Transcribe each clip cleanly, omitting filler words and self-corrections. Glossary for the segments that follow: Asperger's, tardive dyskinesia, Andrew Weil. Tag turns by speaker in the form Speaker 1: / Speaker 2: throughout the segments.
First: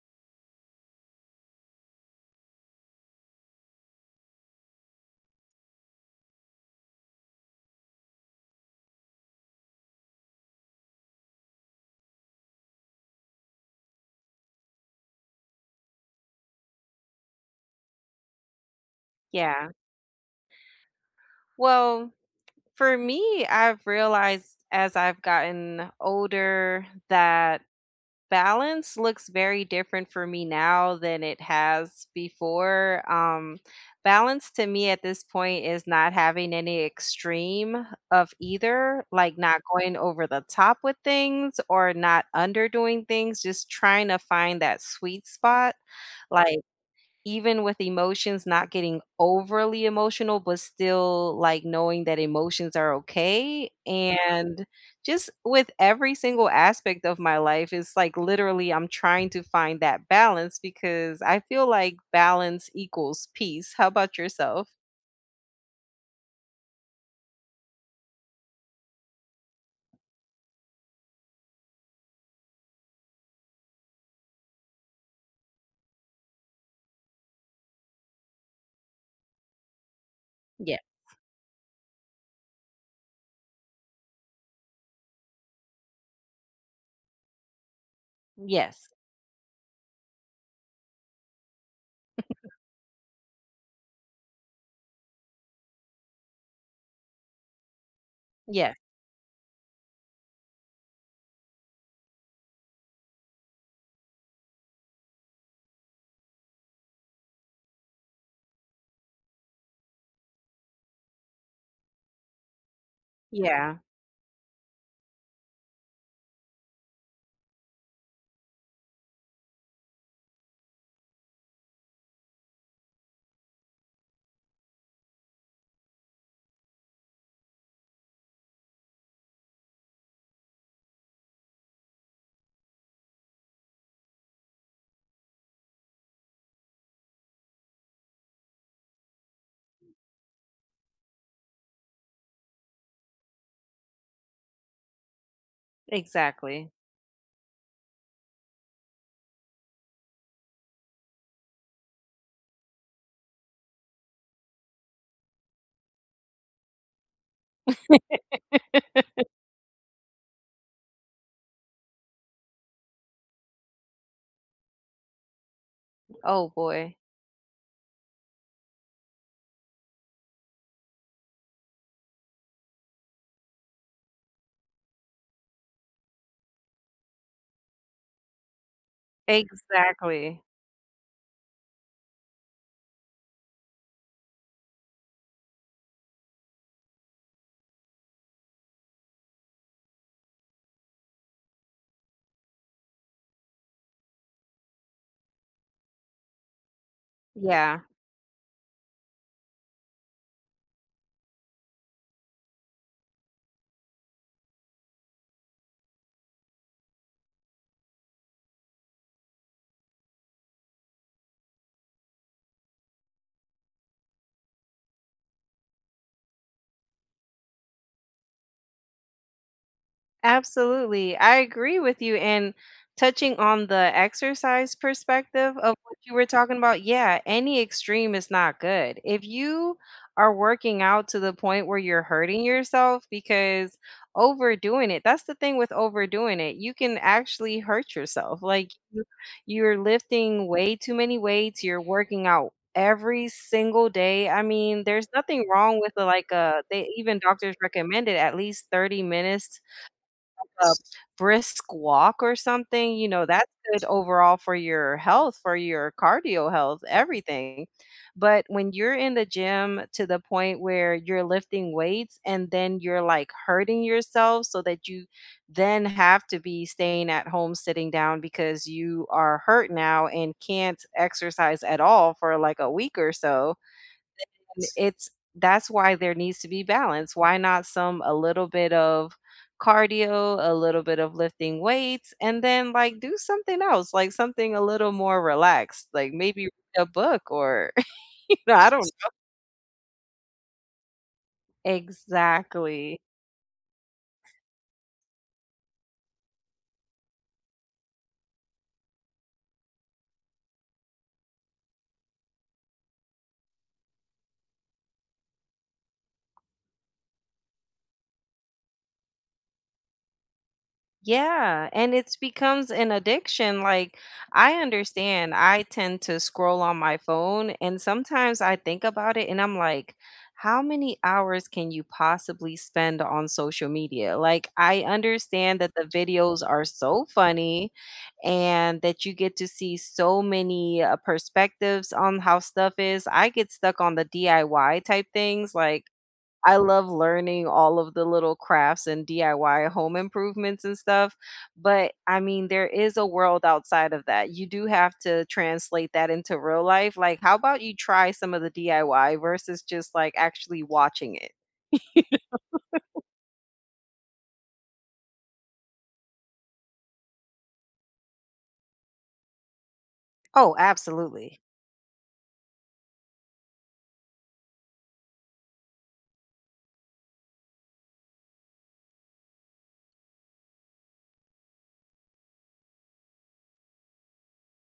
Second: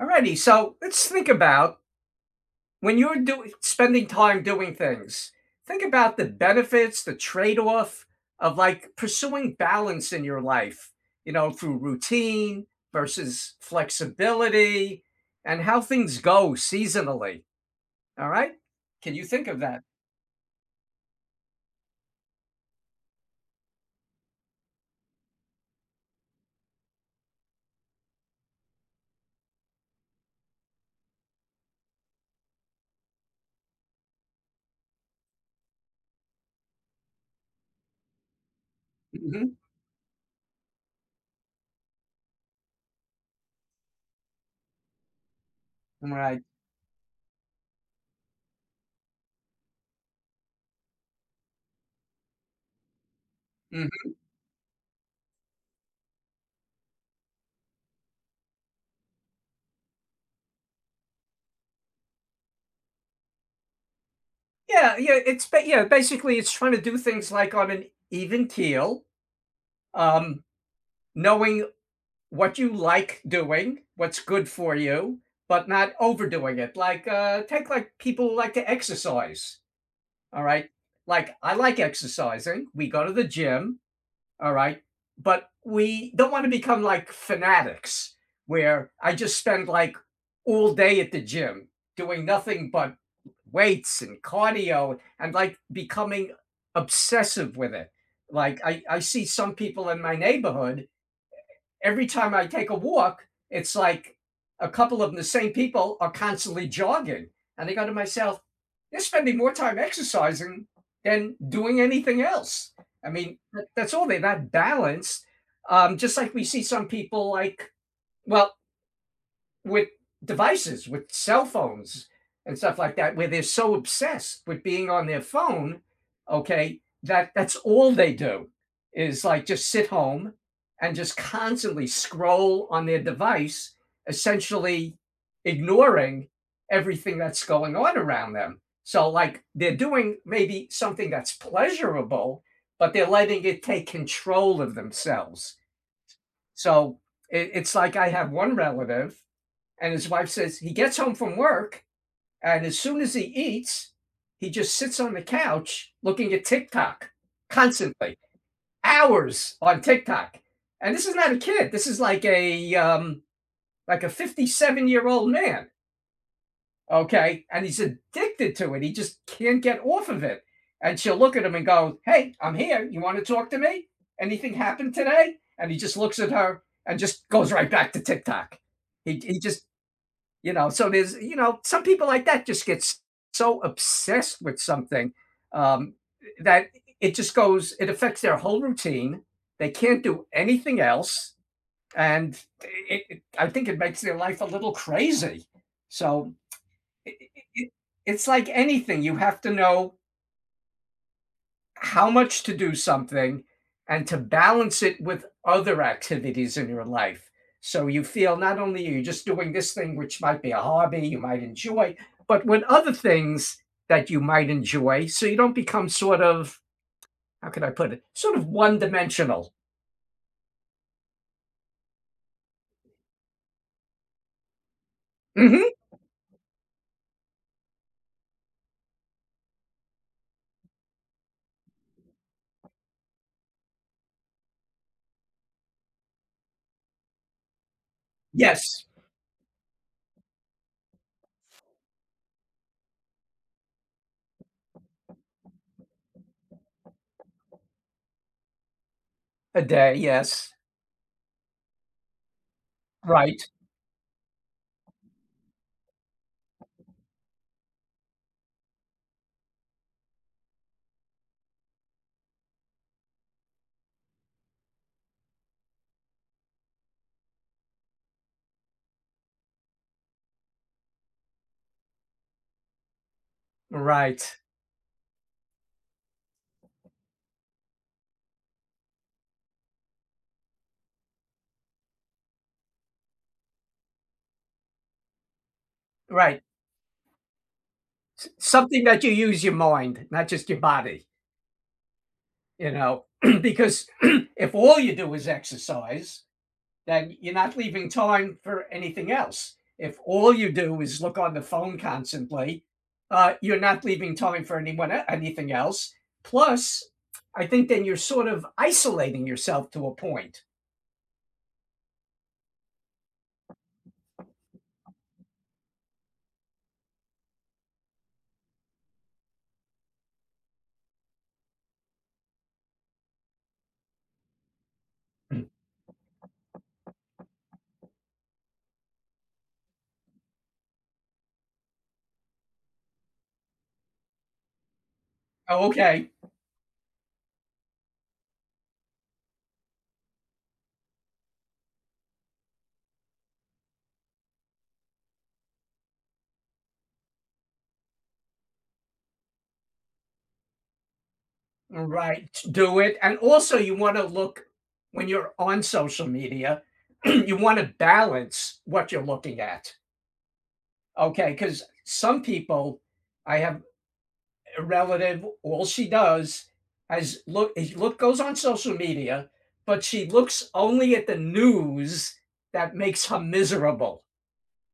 Speaker 1: Alrighty, so let's think about when you're doing spending time doing things. Think about the benefits, the trade-off of like pursuing balance in your life, you know, through routine versus flexibility and how things go seasonally. All right? Can you think of
Speaker 2: Yeah.
Speaker 1: that?
Speaker 2: Well, for me, I've realized as I've gotten older that balance looks very different for me now than it has before. Balance to me at this point is not having any extreme of either, like
Speaker 1: Hmm.
Speaker 2: not going over the top with things or not underdoing things, just trying to find that sweet spot.
Speaker 1: Right.
Speaker 2: Like, even with emotions, not getting overly emotional, but still, like, knowing that emotions are okay,
Speaker 1: Mhm.
Speaker 2: and just with every single aspect of my life, it's like literally I'm trying to find that balance because I feel like balance equals peace. How about yourself?
Speaker 1: Yeah, yeah, yeah, basically it's trying to do things like on an even keel, um, knowing what you like doing, what's good for you, but not overdoing it. Like take like people who like to exercise. All right,
Speaker 2: Yeah.
Speaker 1: like I like exercising. We go to the gym. All right, but we don't want to become like fanatics
Speaker 2: Yes.
Speaker 1: where I just spend like all day at the gym doing nothing but weights and cardio and like becoming obsessive with it. Like
Speaker 2: Yes.
Speaker 1: I see some people in my neighborhood every time I take a walk, it's like a couple of them, the same people are constantly jogging. And I go to myself, they're spending more time exercising than doing anything else. I mean,
Speaker 2: Yeah.
Speaker 1: that's all they're not balanced. Just like we see some people like, well, with devices, with cell phones and stuff like that, where they're so obsessed with being on their phone, okay, that that's all they do is like just sit home and just constantly scroll on their device, essentially ignoring everything that's going on around them. So, like, they're doing maybe something that's pleasurable, but they're letting it take control of themselves.
Speaker 2: Exactly.
Speaker 1: So, it's like I have one relative and his wife says he gets home from work, and as soon as he eats, he just sits on the couch looking at TikTok constantly, hours on TikTok. And this is not a kid. This is like a 57-year-old man.
Speaker 2: Oh boy.
Speaker 1: Okay, and he's addicted to it. He just can't get off of it. And she'll look at him and go, "Hey, I'm here. You want to talk to me? Anything happened today?" And he just looks at her and just goes right back to TikTok. He just
Speaker 2: Exactly.
Speaker 1: you know so there's some people like that just get so obsessed with something um, that it just goes it affects their whole routine. They can't do anything else, and I think it makes their life a little crazy. So it, it,
Speaker 2: Yeah.
Speaker 1: it's like anything. You have to know how much to do something and to balance it with other activities in your life. So you feel not only are you just doing this thing, which might be a hobby you might enjoy, but with other things that you might enjoy. So you don't become sort of, how can I put it, sort of one dimensional.
Speaker 2: Absolutely. I agree with you. And touching on the exercise perspective of
Speaker 1: Hmm.
Speaker 2: what you were talking about, yeah, any extreme is not good. If you are working out to the point where you're hurting yourself because overdoing it, that's the thing with overdoing it. You can actually hurt yourself. Like
Speaker 1: Yes,
Speaker 2: you're lifting way too many weights, you're working out every single day. I mean, there's nothing wrong with a, like a they even doctors recommend it at least 30 minutes
Speaker 1: a day. Yes.
Speaker 2: a brisk walk or something, you know,
Speaker 1: Right.
Speaker 2: that's good overall for your health, for your cardio health, everything. But when you're in the gym to the point where you're lifting weights and then you're like hurting yourself so that you then have to be staying at home sitting down because you are hurt now and can't exercise at all for like a week or so
Speaker 1: Right.
Speaker 2: and it's that's why there needs to be balance. Why not some a little bit of cardio, a little bit of lifting weights, and then like do something else, like something a little more relaxed, like
Speaker 1: Right.
Speaker 2: maybe read a book or
Speaker 1: S-
Speaker 2: you know, I
Speaker 1: Something
Speaker 2: don't
Speaker 1: that you use your mind, not just your body, you
Speaker 2: exactly.
Speaker 1: know, because if all you do is exercise, then you're not leaving time for anything else. If all you do is look on the phone constantly, you're not leaving time for anyone anything else. Plus, I think then you're sort of isolating yourself to a point.
Speaker 2: Yeah, and it becomes an addiction. Like I understand I tend to scroll on my phone and sometimes I think about it and I'm like, how many hours can you possibly spend on social media? Like I understand that the videos are so funny and that you get to see so many perspectives on how stuff is. I get stuck on the DIY type things
Speaker 1: Oh,
Speaker 2: like
Speaker 1: okay.
Speaker 2: I love learning all of the little crafts and DIY home improvements and stuff, but I mean, there is a world outside of that. You do have to translate that into real life. Like, how about you try some of the DIY versus just like actually watching it?
Speaker 1: Right, do it. And also you wanna look when you're on social media, you wanna balance what you're looking at,
Speaker 2: Oh,
Speaker 1: okay?
Speaker 2: absolutely.
Speaker 1: Because some people I have a relative, all she does is look goes on social media, but she looks only at the news that makes her miserable.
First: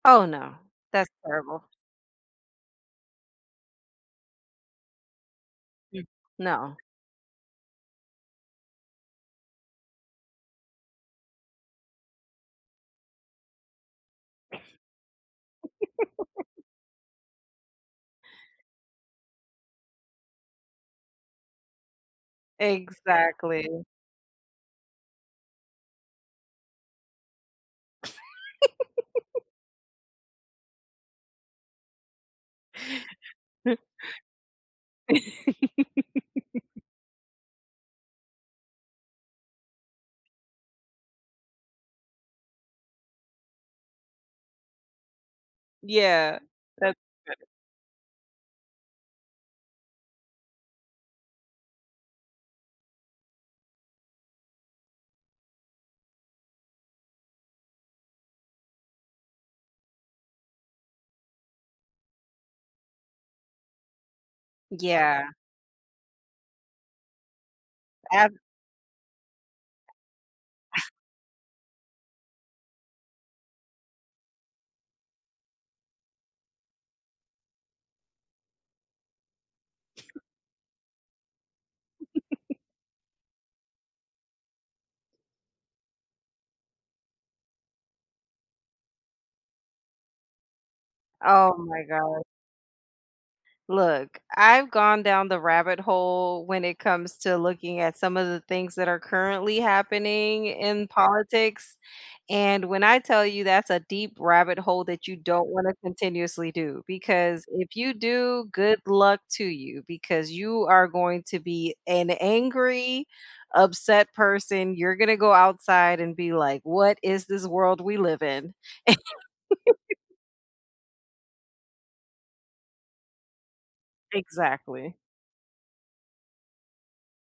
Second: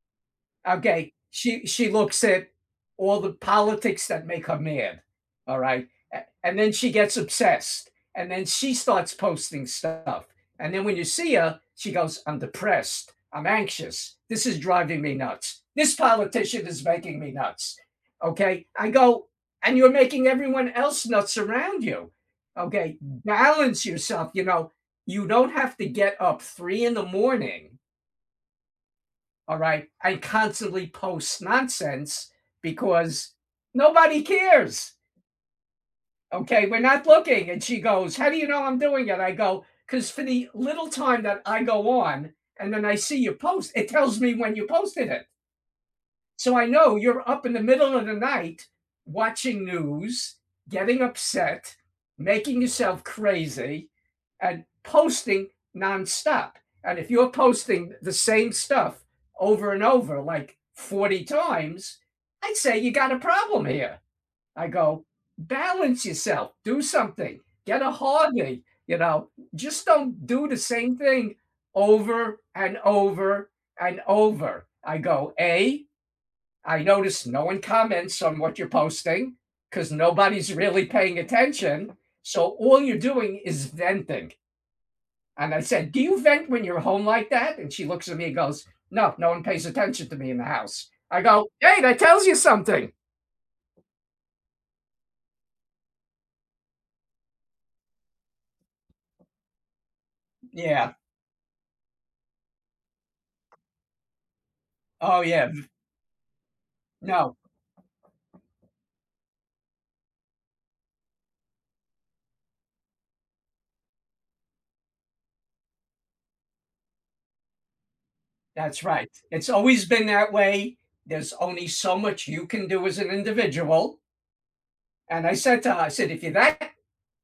Speaker 2: Oh, no. That's
Speaker 1: Okay.
Speaker 2: terrible.
Speaker 1: She looks at all the politics that make her mad. All right.
Speaker 2: Mm.
Speaker 1: And then
Speaker 2: No.
Speaker 1: she gets obsessed. And then she starts posting stuff. And then when you see her, she goes, I'm depressed. I'm anxious. This is driving me nuts. This politician is making me nuts. Okay. I go, and you're making everyone else nuts around you. Okay.
Speaker 2: Exactly.
Speaker 1: Balance yourself. You know, you don't have to get up 3 in the morning all right. I constantly post nonsense because nobody cares. Okay. We're not looking. And she goes, How do you know I'm doing it? I go, Because for the little time that I go on and then I see your post, it tells me when you posted it.
Speaker 2: Yeah.
Speaker 1: So I
Speaker 2: That's
Speaker 1: know you're up in the middle of the night watching news, getting upset, making yourself crazy, and posting nonstop. And if you're posting the same stuff over and over, like 40 times, I'd say you got a problem here. I go,
Speaker 2: yeah.
Speaker 1: balance yourself, do something, get a
Speaker 2: Ab-
Speaker 1: hobby, you know, just don't do the same thing over and over and over. I go, A, I notice no one comments on what you're posting because nobody's really paying attention. So all you're doing is venting. And I said, Do you vent when you're home like that? And she looks at me and goes, No, no one pays attention to me in the house. I go,
Speaker 2: oh
Speaker 1: Hey,
Speaker 2: my
Speaker 1: that
Speaker 2: god.
Speaker 1: tells you something.
Speaker 2: Look, I've gone down the rabbit hole when it comes to looking at some of the things that are currently happening in
Speaker 1: Yeah.
Speaker 2: politics, and when I tell you that's a deep rabbit hole that you
Speaker 1: Oh,
Speaker 2: don't
Speaker 1: yeah.
Speaker 2: wanna continuously do,
Speaker 1: No,
Speaker 2: because if you do, good luck to you, because you are going to be an angry, upset person. You're gonna go outside and be like, "What is this world we live in?"
Speaker 1: that's right. It's always been that way. There's only so much you can do as an individual.
Speaker 2: Exactly.
Speaker 1: And I said to her, I said, If you're that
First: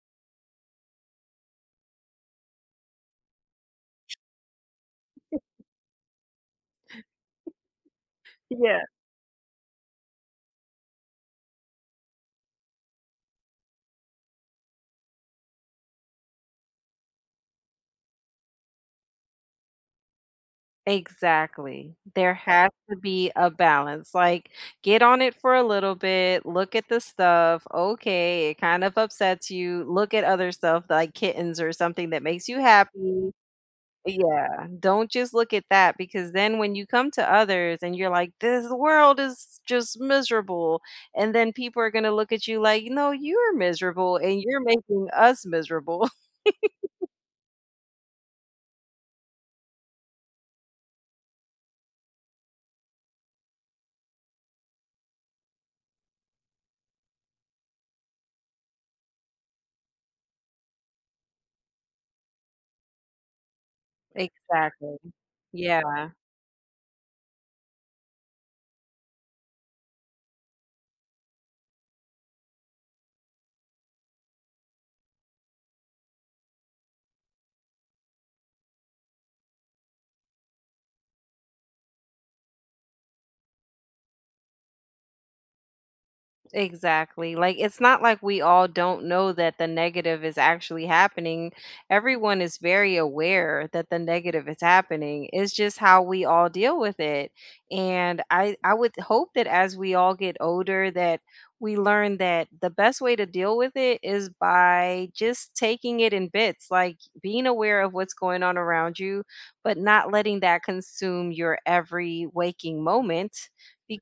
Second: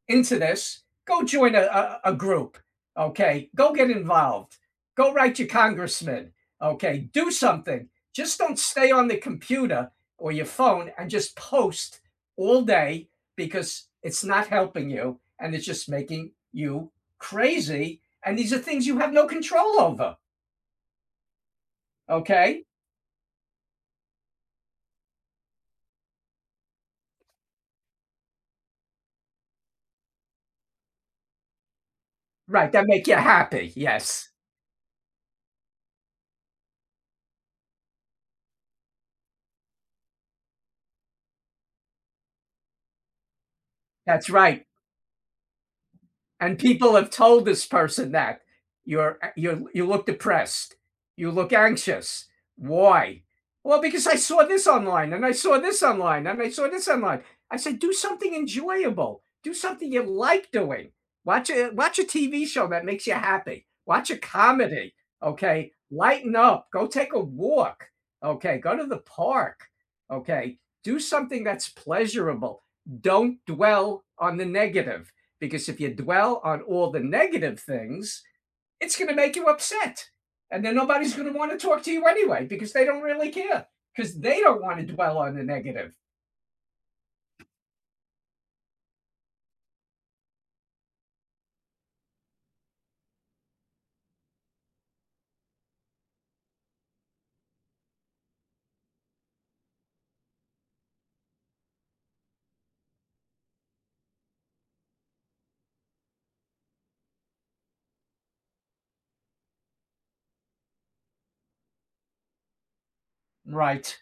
Speaker 1: into this, go join a group. Okay. Go get involved. Go write your congressman. Okay. Do something. Just don't
Speaker 2: Yeah.
Speaker 1: stay on the computer or your phone and just post all day because it's not helping you and it's just making you crazy. And these are things you have no control over.
Speaker 2: Exactly. There
Speaker 1: Okay.
Speaker 2: has to be a balance. Like, get on it for a little bit, look at the stuff. Okay, it kind of upsets you. Look at other stuff like kittens or something that makes you
Speaker 1: Right. That make you
Speaker 2: happy.
Speaker 1: happy. Yes.
Speaker 2: Yeah, don't just look at that because then when you come to others and you're like, this world is just miserable. And then people are going to look at you like, no, you're miserable
Speaker 1: That's
Speaker 2: and you're
Speaker 1: right.
Speaker 2: making us miserable.
Speaker 1: And people have told this person that you look depressed, you look anxious. Why? Well, because I saw this online and I saw this online and I saw this online. I said, do something enjoyable. Do something you like doing. Watch a TV show that makes you happy. Watch a comedy.
Speaker 2: Exactly.
Speaker 1: Okay.
Speaker 2: Yeah.
Speaker 1: Lighten up. Go take a walk. Okay. Go to the park. Okay. Do something that's pleasurable. Don't dwell on the negative because if you dwell on all the negative things, it's going to make you upset. And then nobody's going to want to talk to you anyway because they don't really care because they don't want to dwell on the negative.
Speaker 2: Exactly. Like it's not like we all don't know that the negative is actually happening. Everyone is very aware that the negative is happening. It's just how we all deal with it. And I would hope that as we all get older that we learn that the best way to deal with it is by just taking it in bits, like being aware of what's going on around you, but not letting that consume your every waking moment
Speaker 1: Right.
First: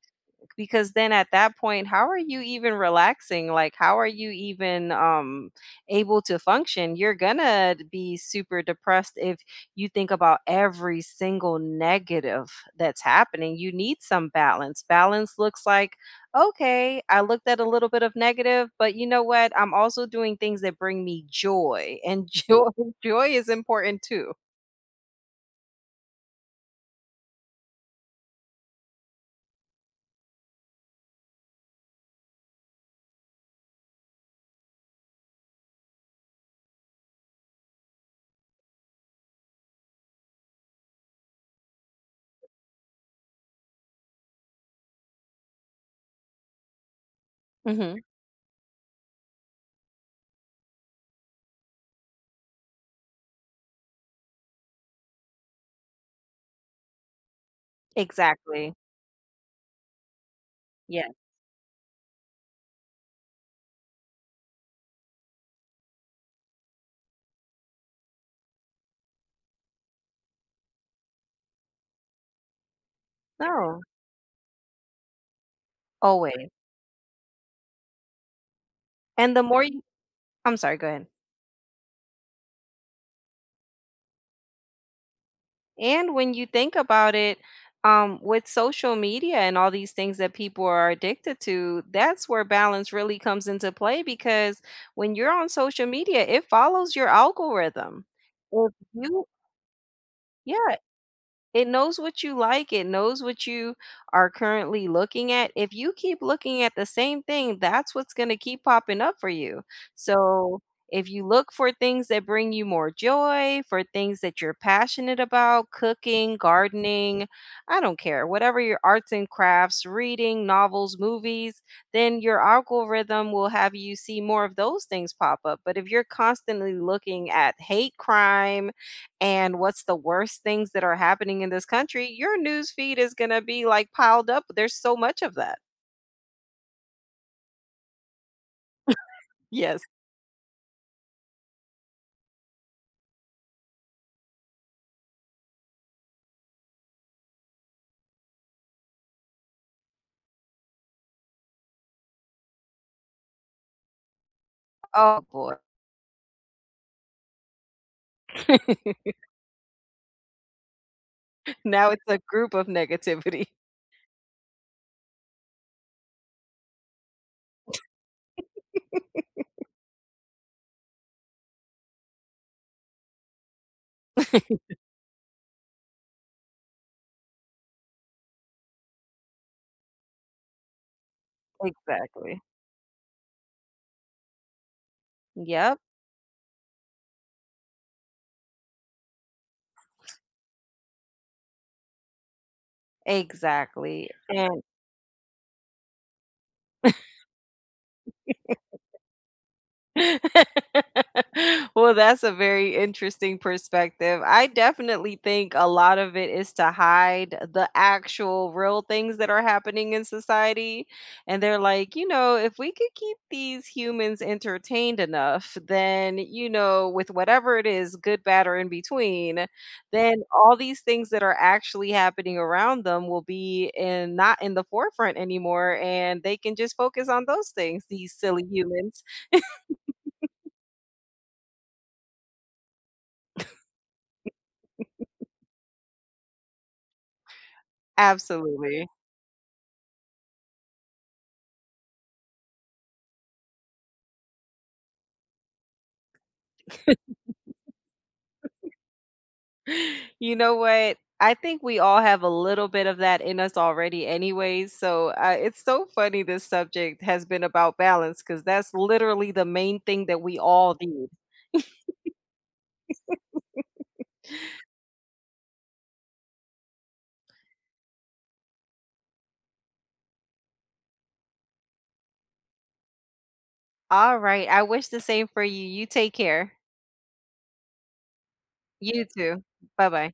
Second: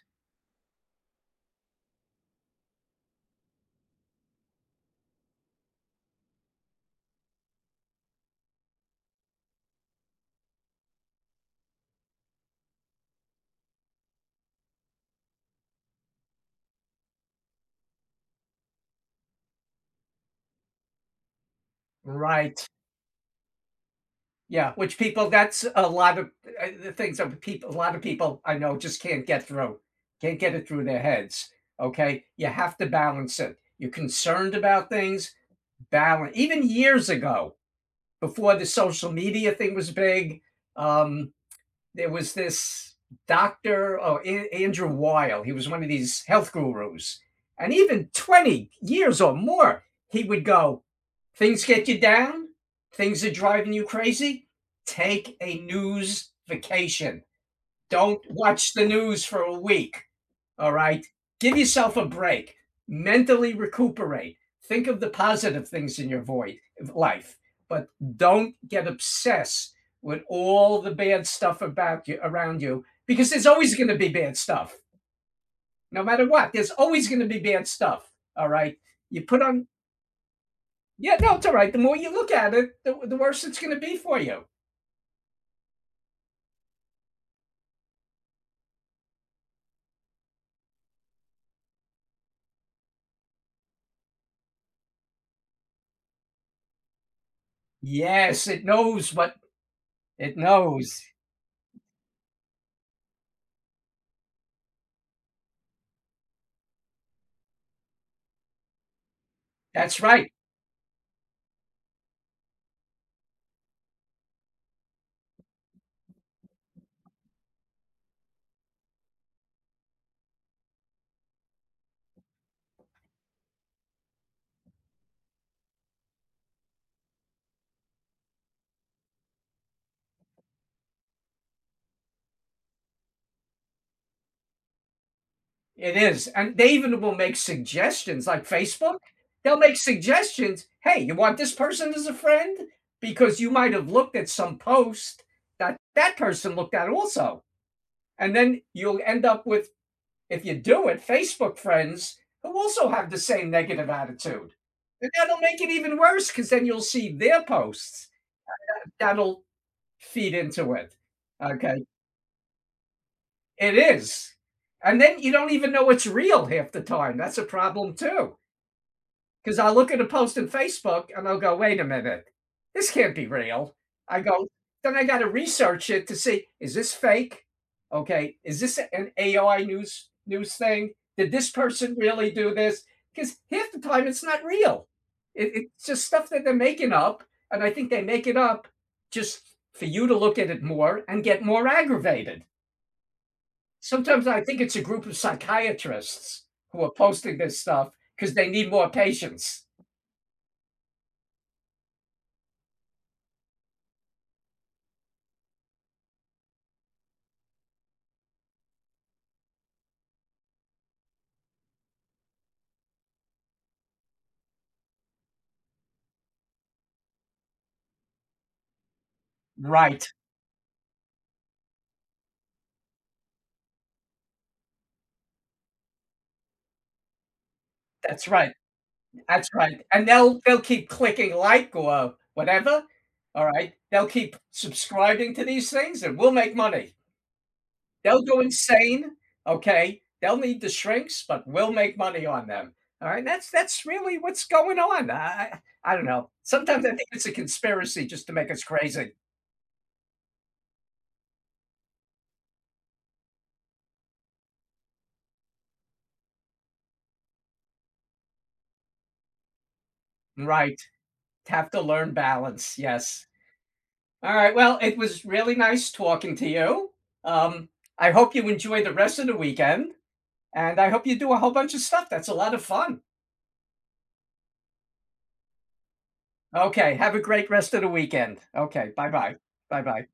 Speaker 2: because then at that point how are you even relaxing, like how are you even able to function? You're gonna be super depressed if you think about every single negative that's happening. You need some balance. Balance looks like, okay, I looked at a little bit of negative, but you know what, I'm also doing things that bring me joy and
Speaker 1: Right.
Speaker 2: joy is important too.
Speaker 1: Yeah, which people that's a lot of the things that people a lot of people I know just can't get through. Can't get it through their heads. Okay? You have to balance it. You're concerned about things, balance. Even years ago, before the social media thing was big, um there was this doctor, oh, Andrew Weil. He was one of these health gurus. And
Speaker 2: Hmm
Speaker 1: even 20 years or more, he would go, Things get you down. Things are driving you crazy. Take a news vacation. Don't
Speaker 2: exactly.
Speaker 1: watch the news for a week. All right.
Speaker 2: Yes.
Speaker 1: Give yourself a break. Mentally recuperate. Think of the positive things in your void life, but don't get obsessed with all the bad stuff about you around you because there's always
Speaker 2: No.
Speaker 1: going to be bad stuff. No matter
Speaker 2: Always.
Speaker 1: what, there's always going to be bad stuff. All right. You
Speaker 2: And
Speaker 1: put
Speaker 2: the more
Speaker 1: on,
Speaker 2: you, I'm sorry, go ahead.
Speaker 1: yeah, no, it's all right. The more you look at it, the worse it's going to be for you.
Speaker 2: And when you think about it, with social media and all these things that people are addicted to, that's where balance really comes into play because when you're on social media, it follows your algorithm.
Speaker 1: Yes, it
Speaker 2: If
Speaker 1: knows
Speaker 2: you,
Speaker 1: what it
Speaker 2: yeah,
Speaker 1: knows.
Speaker 2: it knows what you like, it knows what you are currently looking at. If you keep looking at the same thing, that's what's gonna keep popping up for you.
Speaker 1: That's right.
Speaker 2: So, if you look for things that bring you more joy, for things that you're passionate about, cooking, gardening, I don't care, whatever, your arts and crafts, reading, novels, movies, then your algorithm will have you see more of those things pop up. But if you're constantly looking at hate crime, and what's the worst things that are happening in this country, your news feed is gonna be, like, piled up. There's so much of that.
Speaker 1: It is. And they even will make suggestions like Facebook. They'll make
Speaker 2: Yes.
Speaker 1: suggestions. Hey, you want this person as a friend? Because you might have looked at some post that that person looked at also. And then you'll end up with, if you do it, Facebook friends who also have the same negative attitude. And
Speaker 2: Oh,
Speaker 1: that'll
Speaker 2: boy.
Speaker 1: make it even worse because then you'll see their posts. That'll feed into it. Okay.
Speaker 2: Now it's a group of negativity.
Speaker 1: It is. And then you don't even know it's real half the time. That's a problem too. Because I look at a post on Facebook and I'll go, wait a minute, this can't be real. I go, then I got to research it to see is this fake? Okay, is this an AI news thing? Did this person really
Speaker 2: Exactly.
Speaker 1: do this? Because half the time it's not real.
Speaker 2: Yep,
Speaker 1: It's just stuff that they're making up, and I think they make it up just for you to look at it more and get more aggravated.
Speaker 2: exactly,
Speaker 1: Sometimes I think
Speaker 2: and
Speaker 1: it's a group of psychiatrists who are posting this stuff because they need more patients.
Speaker 2: well, that's a very interesting perspective. I definitely think a lot of it is to hide the actual real things that are happening in society. And they're like, you know, if we could keep these humans entertained enough, then, you know, with whatever it is, good, bad, or in between,
Speaker 1: Right.
Speaker 2: then all these things that are actually happening around them will be in not in the forefront anymore. And they can just focus on those things, these
Speaker 1: That's
Speaker 2: silly
Speaker 1: right.
Speaker 2: humans.
Speaker 1: That's right. And they'll keep clicking like or whatever. All right. They'll keep subscribing to these things and we'll make money. They'll go
Speaker 2: Absolutely.
Speaker 1: insane. Okay. They'll need the shrinks, but we'll make money on them. All right. That's really what's going on. I don't know. Sometimes I think it's a conspiracy just to make us crazy.
Speaker 2: You know what? I think we all have a little bit of that in us already anyways, so, it's so funny this subject has been about balance because that's literally the main thing that we all
Speaker 1: Right.
Speaker 2: need.
Speaker 1: Have to learn balance. Yes. All right. Well, it was really nice talking to you. Um, I hope you enjoy the rest of the weekend. And I hope you do a whole bunch of stuff. That's a lot of fun.
Speaker 2: Alright, I wish the same for you. You take care.
Speaker 1: Okay. Have a great rest of the weekend. Okay.
Speaker 2: You
Speaker 1: Bye bye.
Speaker 2: too.
Speaker 1: Bye bye.
Speaker 2: Bye-bye.